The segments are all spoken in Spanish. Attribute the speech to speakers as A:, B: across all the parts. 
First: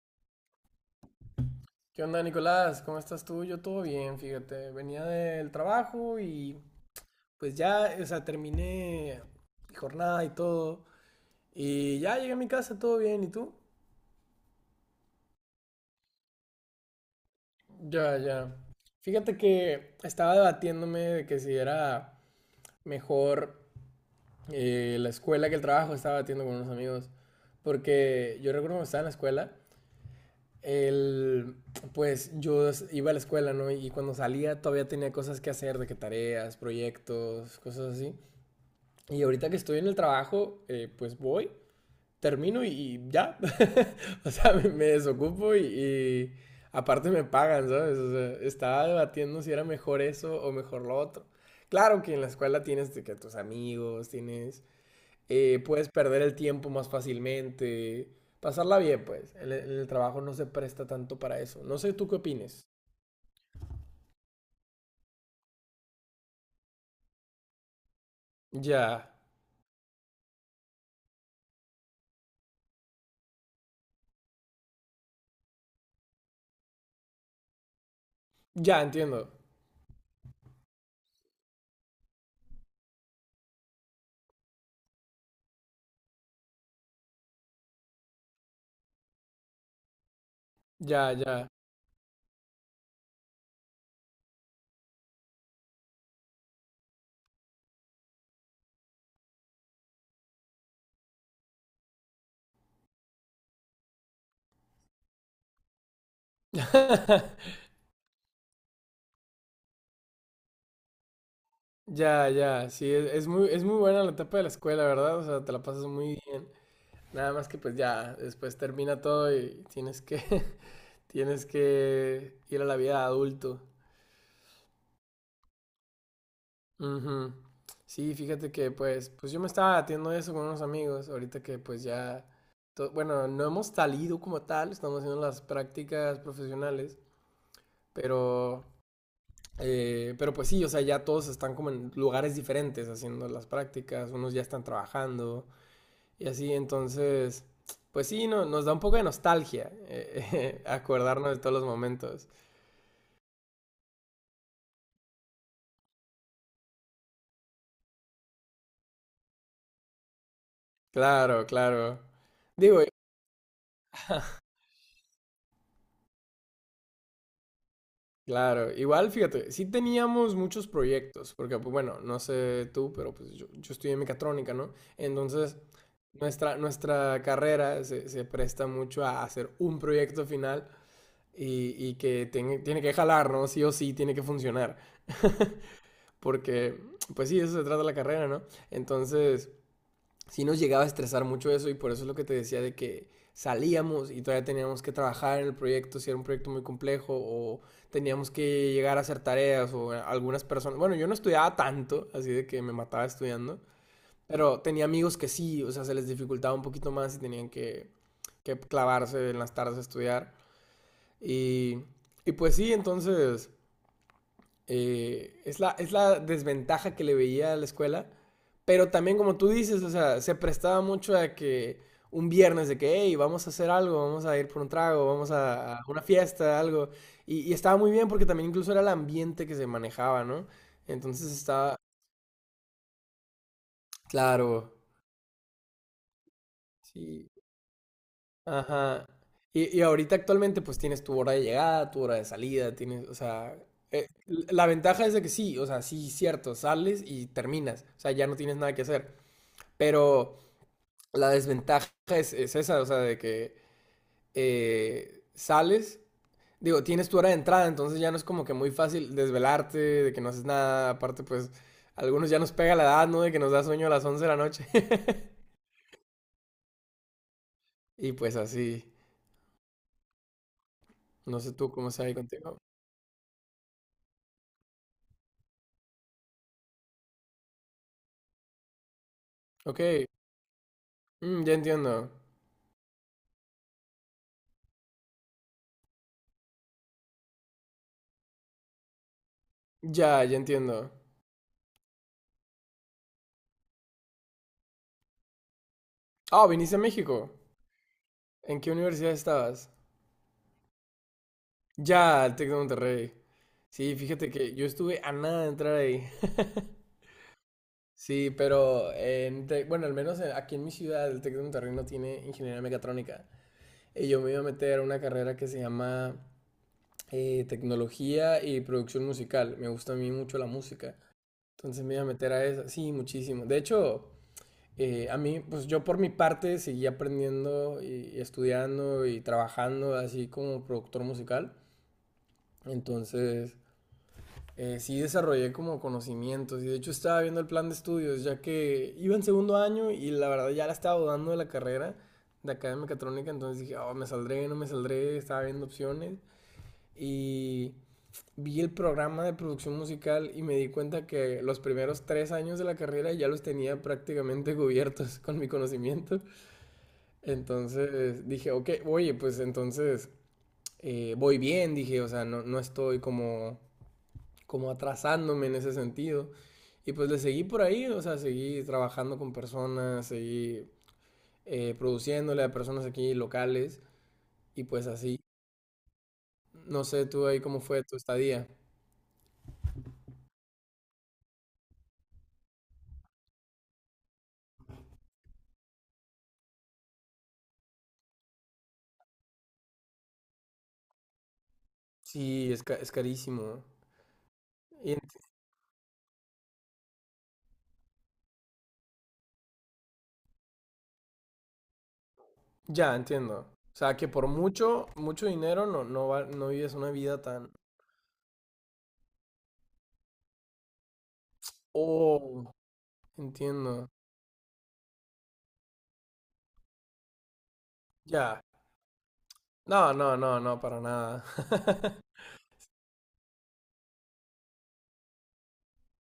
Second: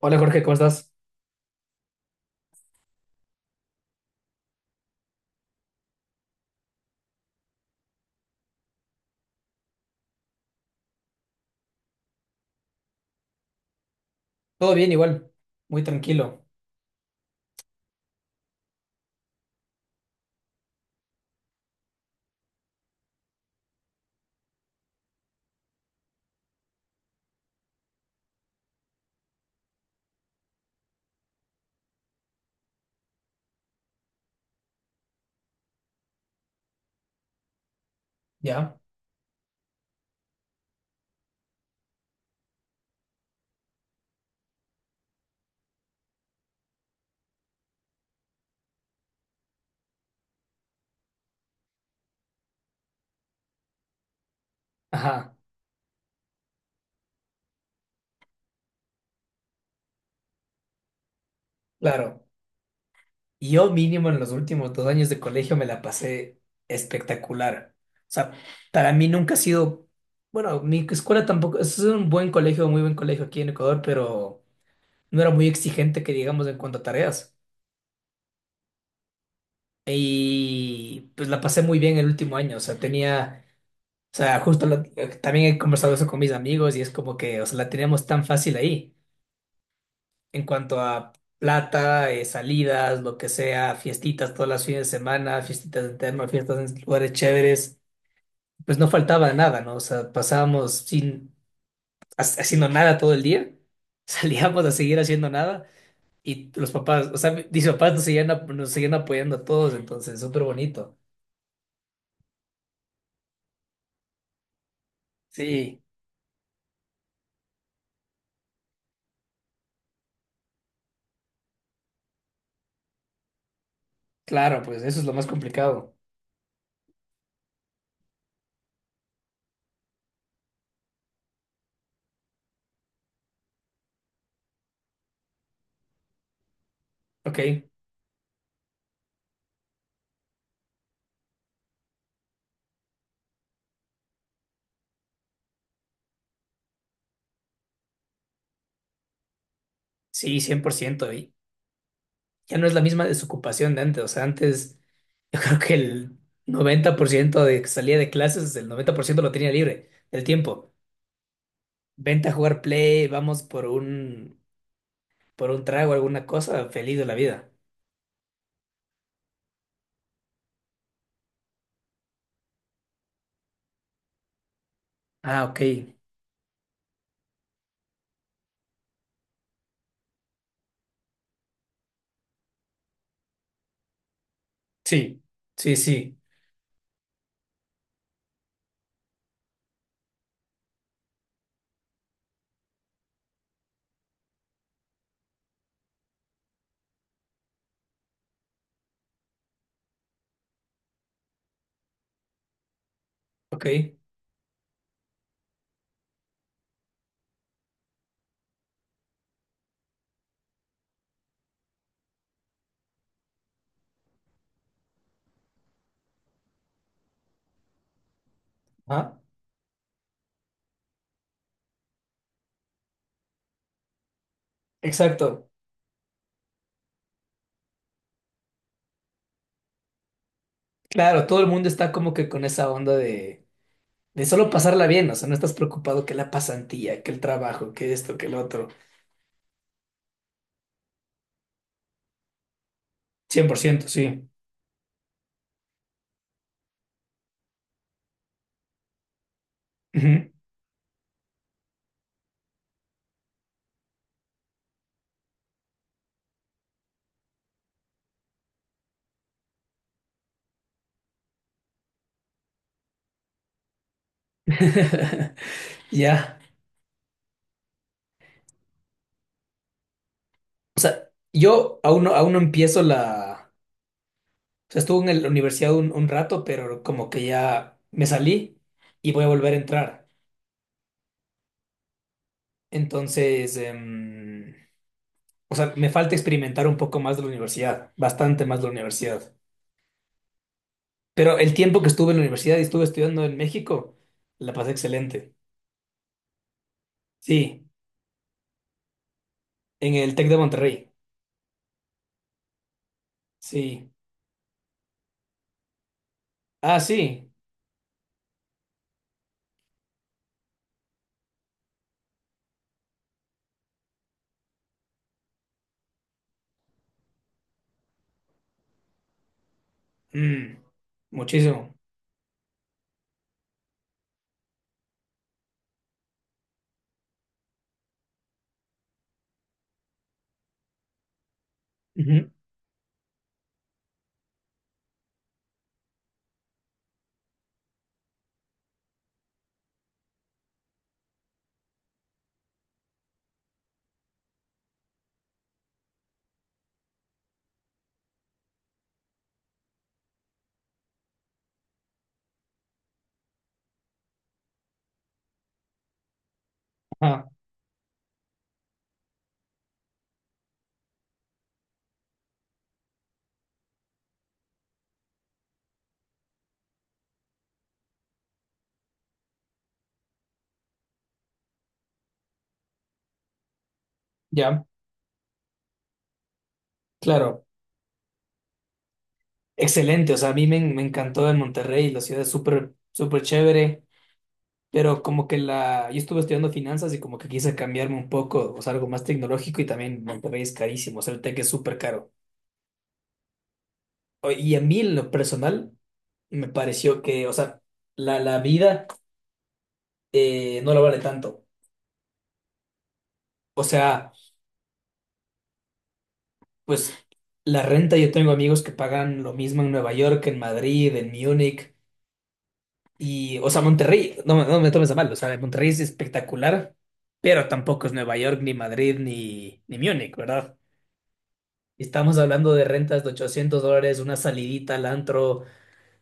A: Hola Jorge, ¿cómo estás?
B: ¿Qué onda, Nicolás? ¿Cómo estás tú? Yo todo bien, fíjate. Venía del trabajo y pues ya, o sea, terminé mi jornada y todo. Y ya llegué a mi casa, todo bien. ¿Y tú?
A: Todo bien igual, muy tranquilo.
B: Ya, ya. Fíjate que estaba debatiéndome de que si era mejor la escuela que el trabajo. Estaba debatiendo con unos amigos. Porque yo recuerdo cuando estaba en la escuela el, pues yo iba a la escuela, ¿no? Y cuando salía todavía tenía cosas que hacer, de que tareas, proyectos, cosas así.
A: ¿Ya?
B: Y ahorita que estoy en el trabajo, pues voy, termino y ya. O sea, me desocupo y, aparte me pagan, ¿sabes? O sea, estaba debatiendo si era mejor eso o mejor lo otro. Claro que en la escuela tienes que tus amigos, tienes
A: Ajá,
B: puedes perder el tiempo más fácilmente, pasarla bien, pues. En el trabajo no se presta tanto para eso. No sé tú qué
A: claro.
B: opines.
A: Yo mínimo en los últimos 2 años de colegio me la pasé espectacular. O sea, para mí
B: Ya,
A: nunca ha sido, bueno, mi escuela tampoco, es un buen colegio, muy buen colegio aquí en Ecuador, pero no era muy exigente que digamos en cuanto a tareas.
B: ya entiendo.
A: Y pues la pasé muy bien el último año, o sea, tenía, o sea, también he conversado eso con mis amigos y es como que, o sea, la teníamos tan fácil ahí en cuanto a
B: Ya, ya.
A: plata, salidas, lo que sea, fiestitas todas las fines de semana, fiestitas en terno, fiestas en lugares chéveres, pues no faltaba nada, ¿no? O sea, pasábamos sin haciendo nada todo el día, salíamos a seguir haciendo nada y los papás, o sea, mis papás nos seguían, nos seguían apoyando a todos, entonces, súper bonito.
B: Ya, ya. Sí, es muy buena la etapa de la escuela, ¿verdad? O sea, te la
A: Sí,
B: pasas muy bien. Nada más que pues ya, después termina todo y tienes que, tienes que ir a la vida de adulto.
A: claro, pues eso es lo más complicado.
B: Ujú. Sí, fíjate que pues yo me estaba debatiendo eso con unos amigos, ahorita que pues ya, bueno, no hemos salido como tal, estamos haciendo las prácticas profesionales,
A: Ok,
B: pero, pero pues sí, o sea, ya todos están como en lugares diferentes haciendo las prácticas, unos ya están trabajando y así, entonces, pues sí, no, nos da un poco de nostalgia
A: sí, cien por ciento
B: acordarnos
A: Y
B: de todos los momentos.
A: ya no es la misma desocupación de antes, o sea, antes... Yo creo que el 90% de que salía de clases, el 90% lo tenía libre del tiempo.
B: Claro, claro.
A: Vente a jugar
B: Digo,
A: play, por un trago, alguna cosa, feliz de la vida.
B: claro, igual fíjate, sí teníamos muchos proyectos, porque pues, bueno, no sé tú, pero pues yo estudié mecatrónica, ¿no?
A: Ah,
B: Entonces,
A: ok.
B: nuestra carrera se presta mucho a hacer un proyecto final y que tiene que jalar, ¿no? Sí o sí, tiene que funcionar.
A: Sí, sí, sí.
B: Porque, pues sí, eso se trata la carrera, ¿no? Entonces, sí nos llegaba a estresar mucho eso y por eso es lo que te decía de que salíamos y todavía teníamos que trabajar en el proyecto, si era un proyecto muy complejo o teníamos que llegar a hacer tareas o algunas personas, bueno, yo no estudiaba tanto, así de que me mataba estudiando,
A: Ok.
B: pero tenía amigos que sí, o sea, se les dificultaba un poquito más y tenían que clavarse en las tardes a estudiar y, y pues sí, entonces es la desventaja que le veía a la escuela. Pero
A: Ah,
B: también, como tú dices, o sea, se prestaba mucho a que un viernes de que, hey, vamos a hacer algo, vamos a ir por un trago, vamos
A: exacto.
B: a una fiesta, algo. Y estaba muy bien porque también incluso era el ambiente que se manejaba, ¿no?
A: Claro,
B: Entonces
A: todo el mundo
B: estaba,
A: está como que con esa onda de solo
B: claro,
A: pasarla bien, o sea, no estás preocupado que la pasantía, que el
B: sí,
A: trabajo, que esto, que el otro.
B: ajá. Y ahorita actualmente pues tienes tu hora de llegada, tu hora de salida, tienes, o
A: cien por
B: sea,
A: ciento
B: eh,
A: sí.
B: la ventaja es de que sí, o sea, sí, cierto, sales y terminas, o sea, ya no tienes nada que hacer.
A: Ujú.
B: Pero la desventaja es esa, o sea, de que sales, digo, tienes tu hora de entrada, entonces ya no es como que muy fácil desvelarte, de que no haces nada, aparte pues a algunos ya nos pega la edad, ¿no? De que nos da sueño a las 11 de la noche.
A: Ya.
B: Y pues así,
A: O sea,
B: no sé tú
A: yo
B: cómo sea ahí
A: aún no
B: contigo.
A: empiezo la. O sea, estuve en la universidad un rato, pero como que ya me salí y voy a volver a
B: Ok,
A: entrar.
B: ya entiendo.
A: Entonces, o sea, me falta experimentar un poco más de la universidad, bastante más de la universidad.
B: Ya, ya entiendo.
A: Pero el tiempo que estuve en la universidad y estuve estudiando en México, la pasé excelente.
B: Ah, viniste a México.
A: Sí,
B: ¿En qué universidad estabas?
A: en el Tec de Monterrey.
B: Ya, el Tec de Monterrey.
A: Sí.
B: Sí, fíjate que yo estuve a nada de entrar ahí.
A: Ah, sí.
B: Sí, pero en bueno, al menos aquí en mi ciudad, el Tec de Monterrey no tiene ingeniería mecatrónica. Y yo me iba a meter a una carrera que se llama tecnología y producción musical. Me gusta a mí mucho la
A: Mm,
B: música.
A: muchísimo.
B: Entonces me iba a meter a esa. Sí, muchísimo. De hecho, a mí, pues yo por mi parte seguí aprendiendo y estudiando y trabajando así como productor musical.
A: Ujú.
B: Entonces, sí desarrollé como conocimientos y de hecho estaba viendo el plan de estudios ya que iba en segundo año y la verdad ya la estaba dudando de la carrera de acá de mecatrónica, entonces dije, oh, me saldré, no me saldré, estaba viendo opciones y vi el programa de producción musical y me di cuenta que los primeros 3 años de la carrera ya los tenía prácticamente cubiertos con mi conocimiento,
A: Ajá,
B: entonces dije, ok, oye, pues entonces voy bien, dije, o sea, no, no estoy como atrasándome en ese sentido. Y pues le seguí por ahí, o sea, seguí trabajando con personas, seguí produciéndole a personas aquí locales
A: ya,
B: y pues así. No sé, tú ahí
A: claro.
B: cómo fue tu estadía.
A: Excelente. O sea, a me encantó en Monterrey, la ciudad es súper, súper chévere. Pero como que la, yo estuve estudiando finanzas y como que quise cambiarme un poco, o sea, algo más tecnológico y también Monterrey es carísimo, o sea, el tech es súper caro.
B: Sí, es carísimo.
A: Y a mí
B: Y
A: en lo personal me pareció que, o sea, la vida no la vale tanto.
B: ya, entiendo.
A: O
B: O sea, que
A: sea,
B: por mucho, mucho dinero no, no, no vives una
A: pues
B: vida tan...
A: la renta, yo tengo amigos que pagan lo mismo en Nueva York, en Madrid, en Múnich
B: Oh,
A: y, o sea,
B: entiendo.
A: Monterrey, no, no me tomes a mal, o sea, Monterrey es espectacular, pero tampoco es Nueva York,
B: Ya.
A: ni Madrid, ni
B: No, no,
A: Múnich,
B: no,
A: ¿verdad?
B: no, para nada.
A: Estamos hablando de rentas de $800, una salidita al antro,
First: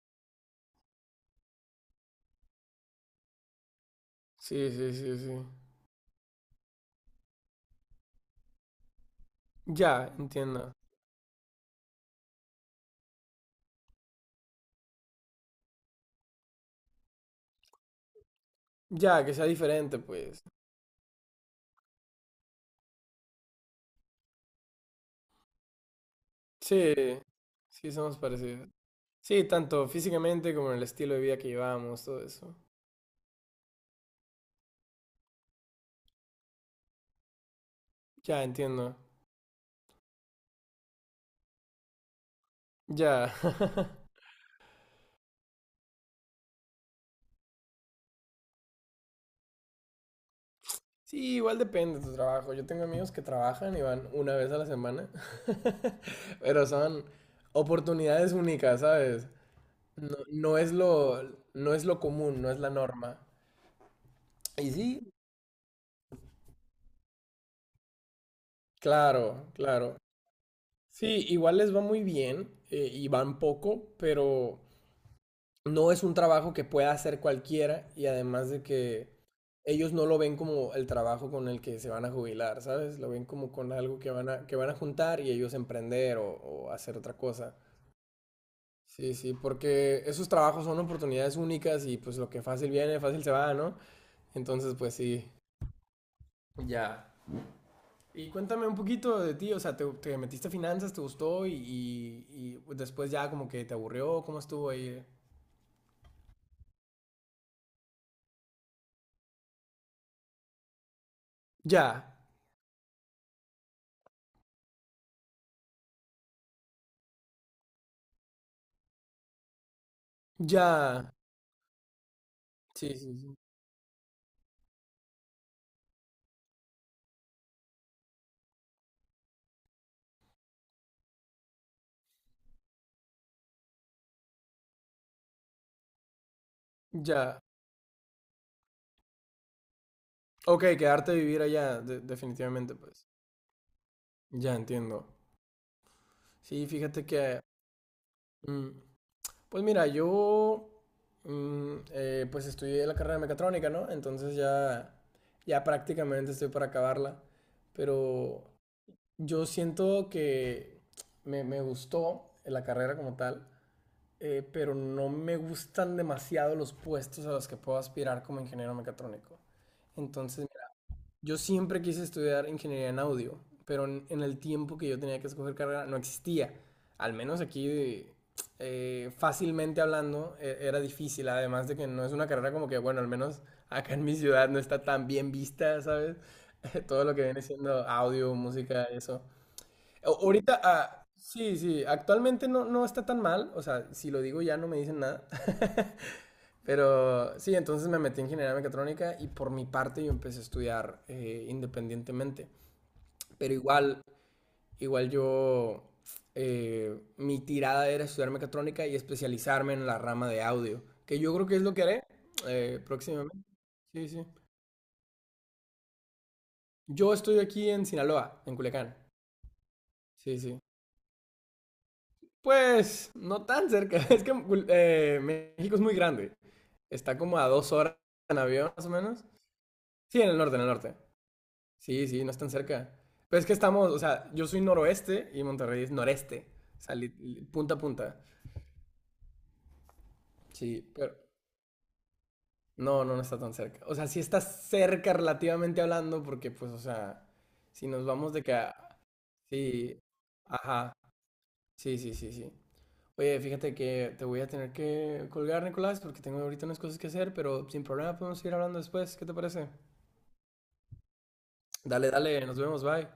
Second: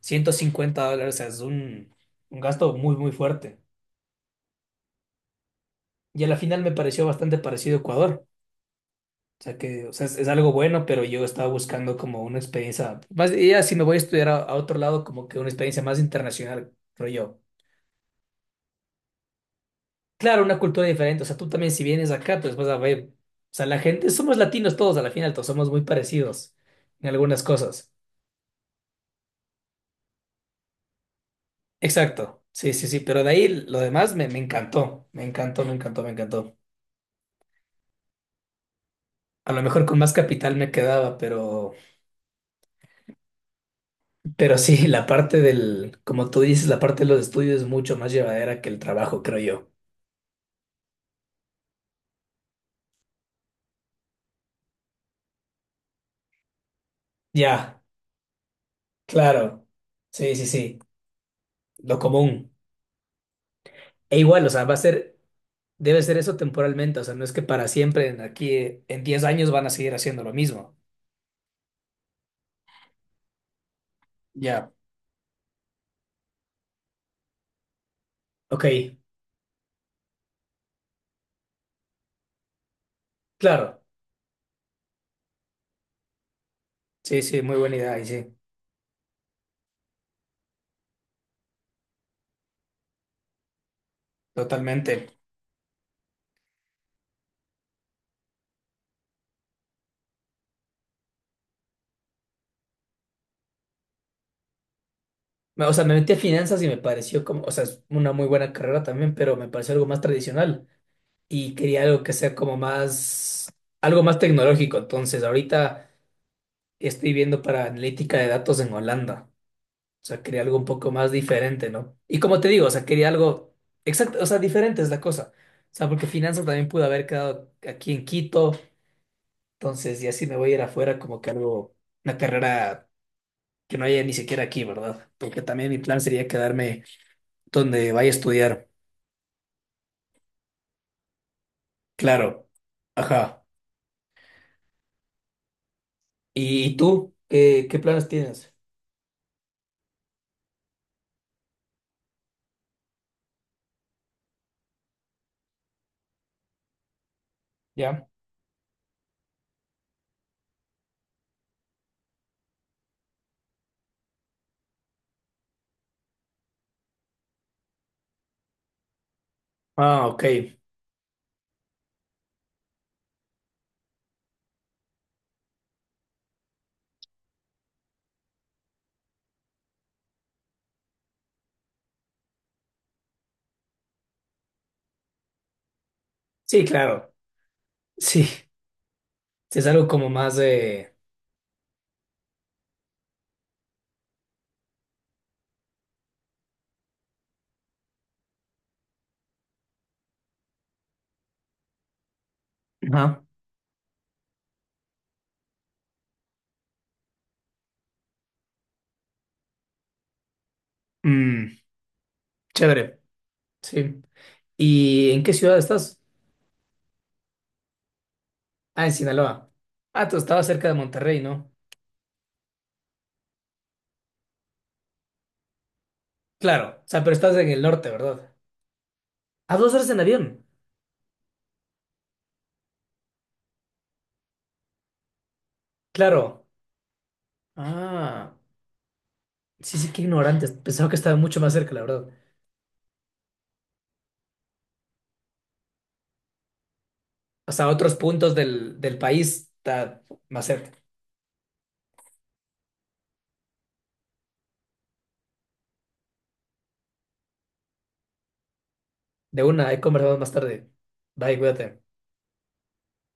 A: $150, o sea, es un gasto muy, muy fuerte.
B: Sí, sí, sí, sí.
A: Y a la final me pareció bastante parecido a Ecuador. O sea, que o sea,
B: Ya,
A: es algo
B: entiendo.
A: bueno, pero yo estaba buscando como una experiencia, más, ya si me voy a estudiar a otro lado, como que una experiencia más internacional, creo yo.
B: Ya, que sea diferente,
A: Claro,
B: pues.
A: una cultura diferente, o sea, tú también si vienes acá, pues vas a ver, o sea, la gente, somos latinos todos, a la final todos somos muy parecidos
B: Sí,
A: en algunas cosas.
B: sí, somos parecidos. Sí, tanto físicamente como en el estilo de vida que llevamos, todo
A: Exacto,
B: eso.
A: sí, sí, sí, pero de ahí lo demás me, me encantó, me encantó, me encantó, me encantó.
B: Ya, entiendo.
A: A lo mejor con más capital me quedaba,
B: Ya.
A: pero sí, la parte del, como tú dices, la parte de los estudios es mucho más llevadera que el trabajo, creo yo.
B: Sí, igual depende de tu trabajo. Yo tengo amigos que trabajan y van una vez a la semana, pero son
A: Ya,
B: oportunidades únicas, ¿sabes?
A: claro,
B: No,
A: sí, sí,
B: no es
A: sí,
B: lo, no es
A: lo
B: lo común, no
A: común.
B: es la norma.
A: E igual, o sea,
B: Y
A: va a
B: sí,
A: ser, debe ser eso temporalmente, o sea, no es que para siempre, en aquí, en 10
B: claro,
A: años van a seguir
B: claro.
A: haciendo lo mismo.
B: Sí, igual les va muy bien y van poco, pero
A: Ya,
B: no es un trabajo que pueda hacer cualquiera y además de
A: ok,
B: que ellos no lo ven como el trabajo con el que se van a jubilar, ¿sabes? Lo ven como con
A: claro,
B: algo que que van a juntar y ellos emprender o hacer otra
A: sí, sí, muy
B: cosa.
A: buena idea, y sí,
B: Sí, sí, porque esos trabajos son oportunidades únicas y pues lo que fácil viene, fácil se va, ¿no? Entonces, pues
A: totalmente.
B: sí. Ya. Y cuéntame un poquito de ti, o sea, ¿te metiste a finanzas, te gustó y después ya como que te aburrió? ¿Cómo estuvo ahí?
A: O sea, me metí a finanzas y me pareció como, o sea, es una muy buena carrera también, pero me pareció algo más tradicional y quería algo que
B: Ya,
A: sea como más, algo más tecnológico. Entonces, ahorita estoy viendo para analítica de datos en Holanda. O sea, quería algo un poco más
B: ya.
A: diferente, ¿no? Y como te digo, o sea,
B: Sí,
A: quería
B: sí, sí.
A: algo exacto, o sea, diferente es la cosa. O sea, porque finanzas también pude haber quedado aquí en Quito. Entonces, y así me voy a ir afuera como que algo, una carrera que no haya ni siquiera aquí, ¿verdad? Porque también mi plan sería quedarme
B: Ya.
A: donde vaya a estudiar.
B: Ok, quedarte a vivir allá,
A: Claro.
B: definitivamente, pues.
A: Ajá.
B: Ya entiendo. Sí,
A: Y
B: fíjate
A: tú?
B: que,
A: ¿Qué, qué planes tienes?
B: pues mira, yo, pues estudié la carrera de mecatrónica, ¿no? Entonces ya, ya prácticamente estoy para acabarla.
A: ¿Ya?
B: Pero yo siento que me gustó la carrera como tal, pero no me gustan demasiado los puestos a los que puedo aspirar como ingeniero mecatrónico.
A: Ah, ok.
B: Entonces yo siempre quise estudiar ingeniería en audio, pero en el tiempo que yo tenía que escoger carrera no existía. Al menos aquí, fácilmente hablando, era difícil. Además de que no es una carrera como que, bueno, al menos acá en mi ciudad no está tan bien vista, ¿sabes?
A: Sí,
B: Todo
A: claro.
B: lo que viene siendo
A: Sí.
B: audio, música, eso.
A: Sí, es algo como más
B: Ahorita,
A: de...
B: ah, sí, sí, actualmente no, no está tan mal. O sea, si lo digo ya no me dicen nada. Pero sí, entonces me metí en ingeniería mecatrónica y por mi parte yo empecé a estudiar independientemente.
A: Ajá.
B: Pero igual mi tirada era estudiar mecatrónica y especializarme en la rama de audio, que yo creo que
A: Mm,
B: es lo que haré
A: chévere.
B: próximamente.
A: Sí.
B: Sí, sí.
A: ¿Y en qué ciudad estás?
B: Yo estoy aquí en Sinaloa, en
A: Ah, en
B: Culiacán.
A: Sinaloa. Ah, tú
B: Sí,
A: estabas
B: sí.
A: cerca de Monterrey, ¿no?
B: Pues no tan cerca, es que México es muy grande.
A: Claro. O sea, pero
B: Está
A: estás
B: como a
A: en el
B: 2
A: norte,
B: horas
A: ¿verdad?
B: en avión, más o menos.
A: A 2 horas en
B: Sí,
A: avión.
B: en el norte, en el norte. Sí, sí, no es tan cerca. Pero es que estamos, o sea, yo soy noroeste y Monterrey es
A: Claro.
B: noreste. O sea, punta a punta.
A: Ah. Sí, sí, qué ignorantes.
B: Sí,
A: Pensaba que estaba
B: pero
A: mucho más cerca, la verdad.
B: no, no, no está tan cerca. O sea, sí está cerca relativamente hablando, porque pues, o sea,
A: Hasta
B: si
A: otros
B: nos vamos
A: puntos
B: de que
A: del país
B: Sí,
A: está más cerca.
B: ajá. Sí, sí, sí, sí. Oye, fíjate que te voy a tener que colgar, Nicolás, porque tengo ahorita unas cosas que hacer, pero sin problema podemos seguir hablando después. ¿Qué te
A: De
B: parece?
A: una, ahí conversamos más tarde. Bye, cuídate.
B: Dale, dale, nos vemos, bye.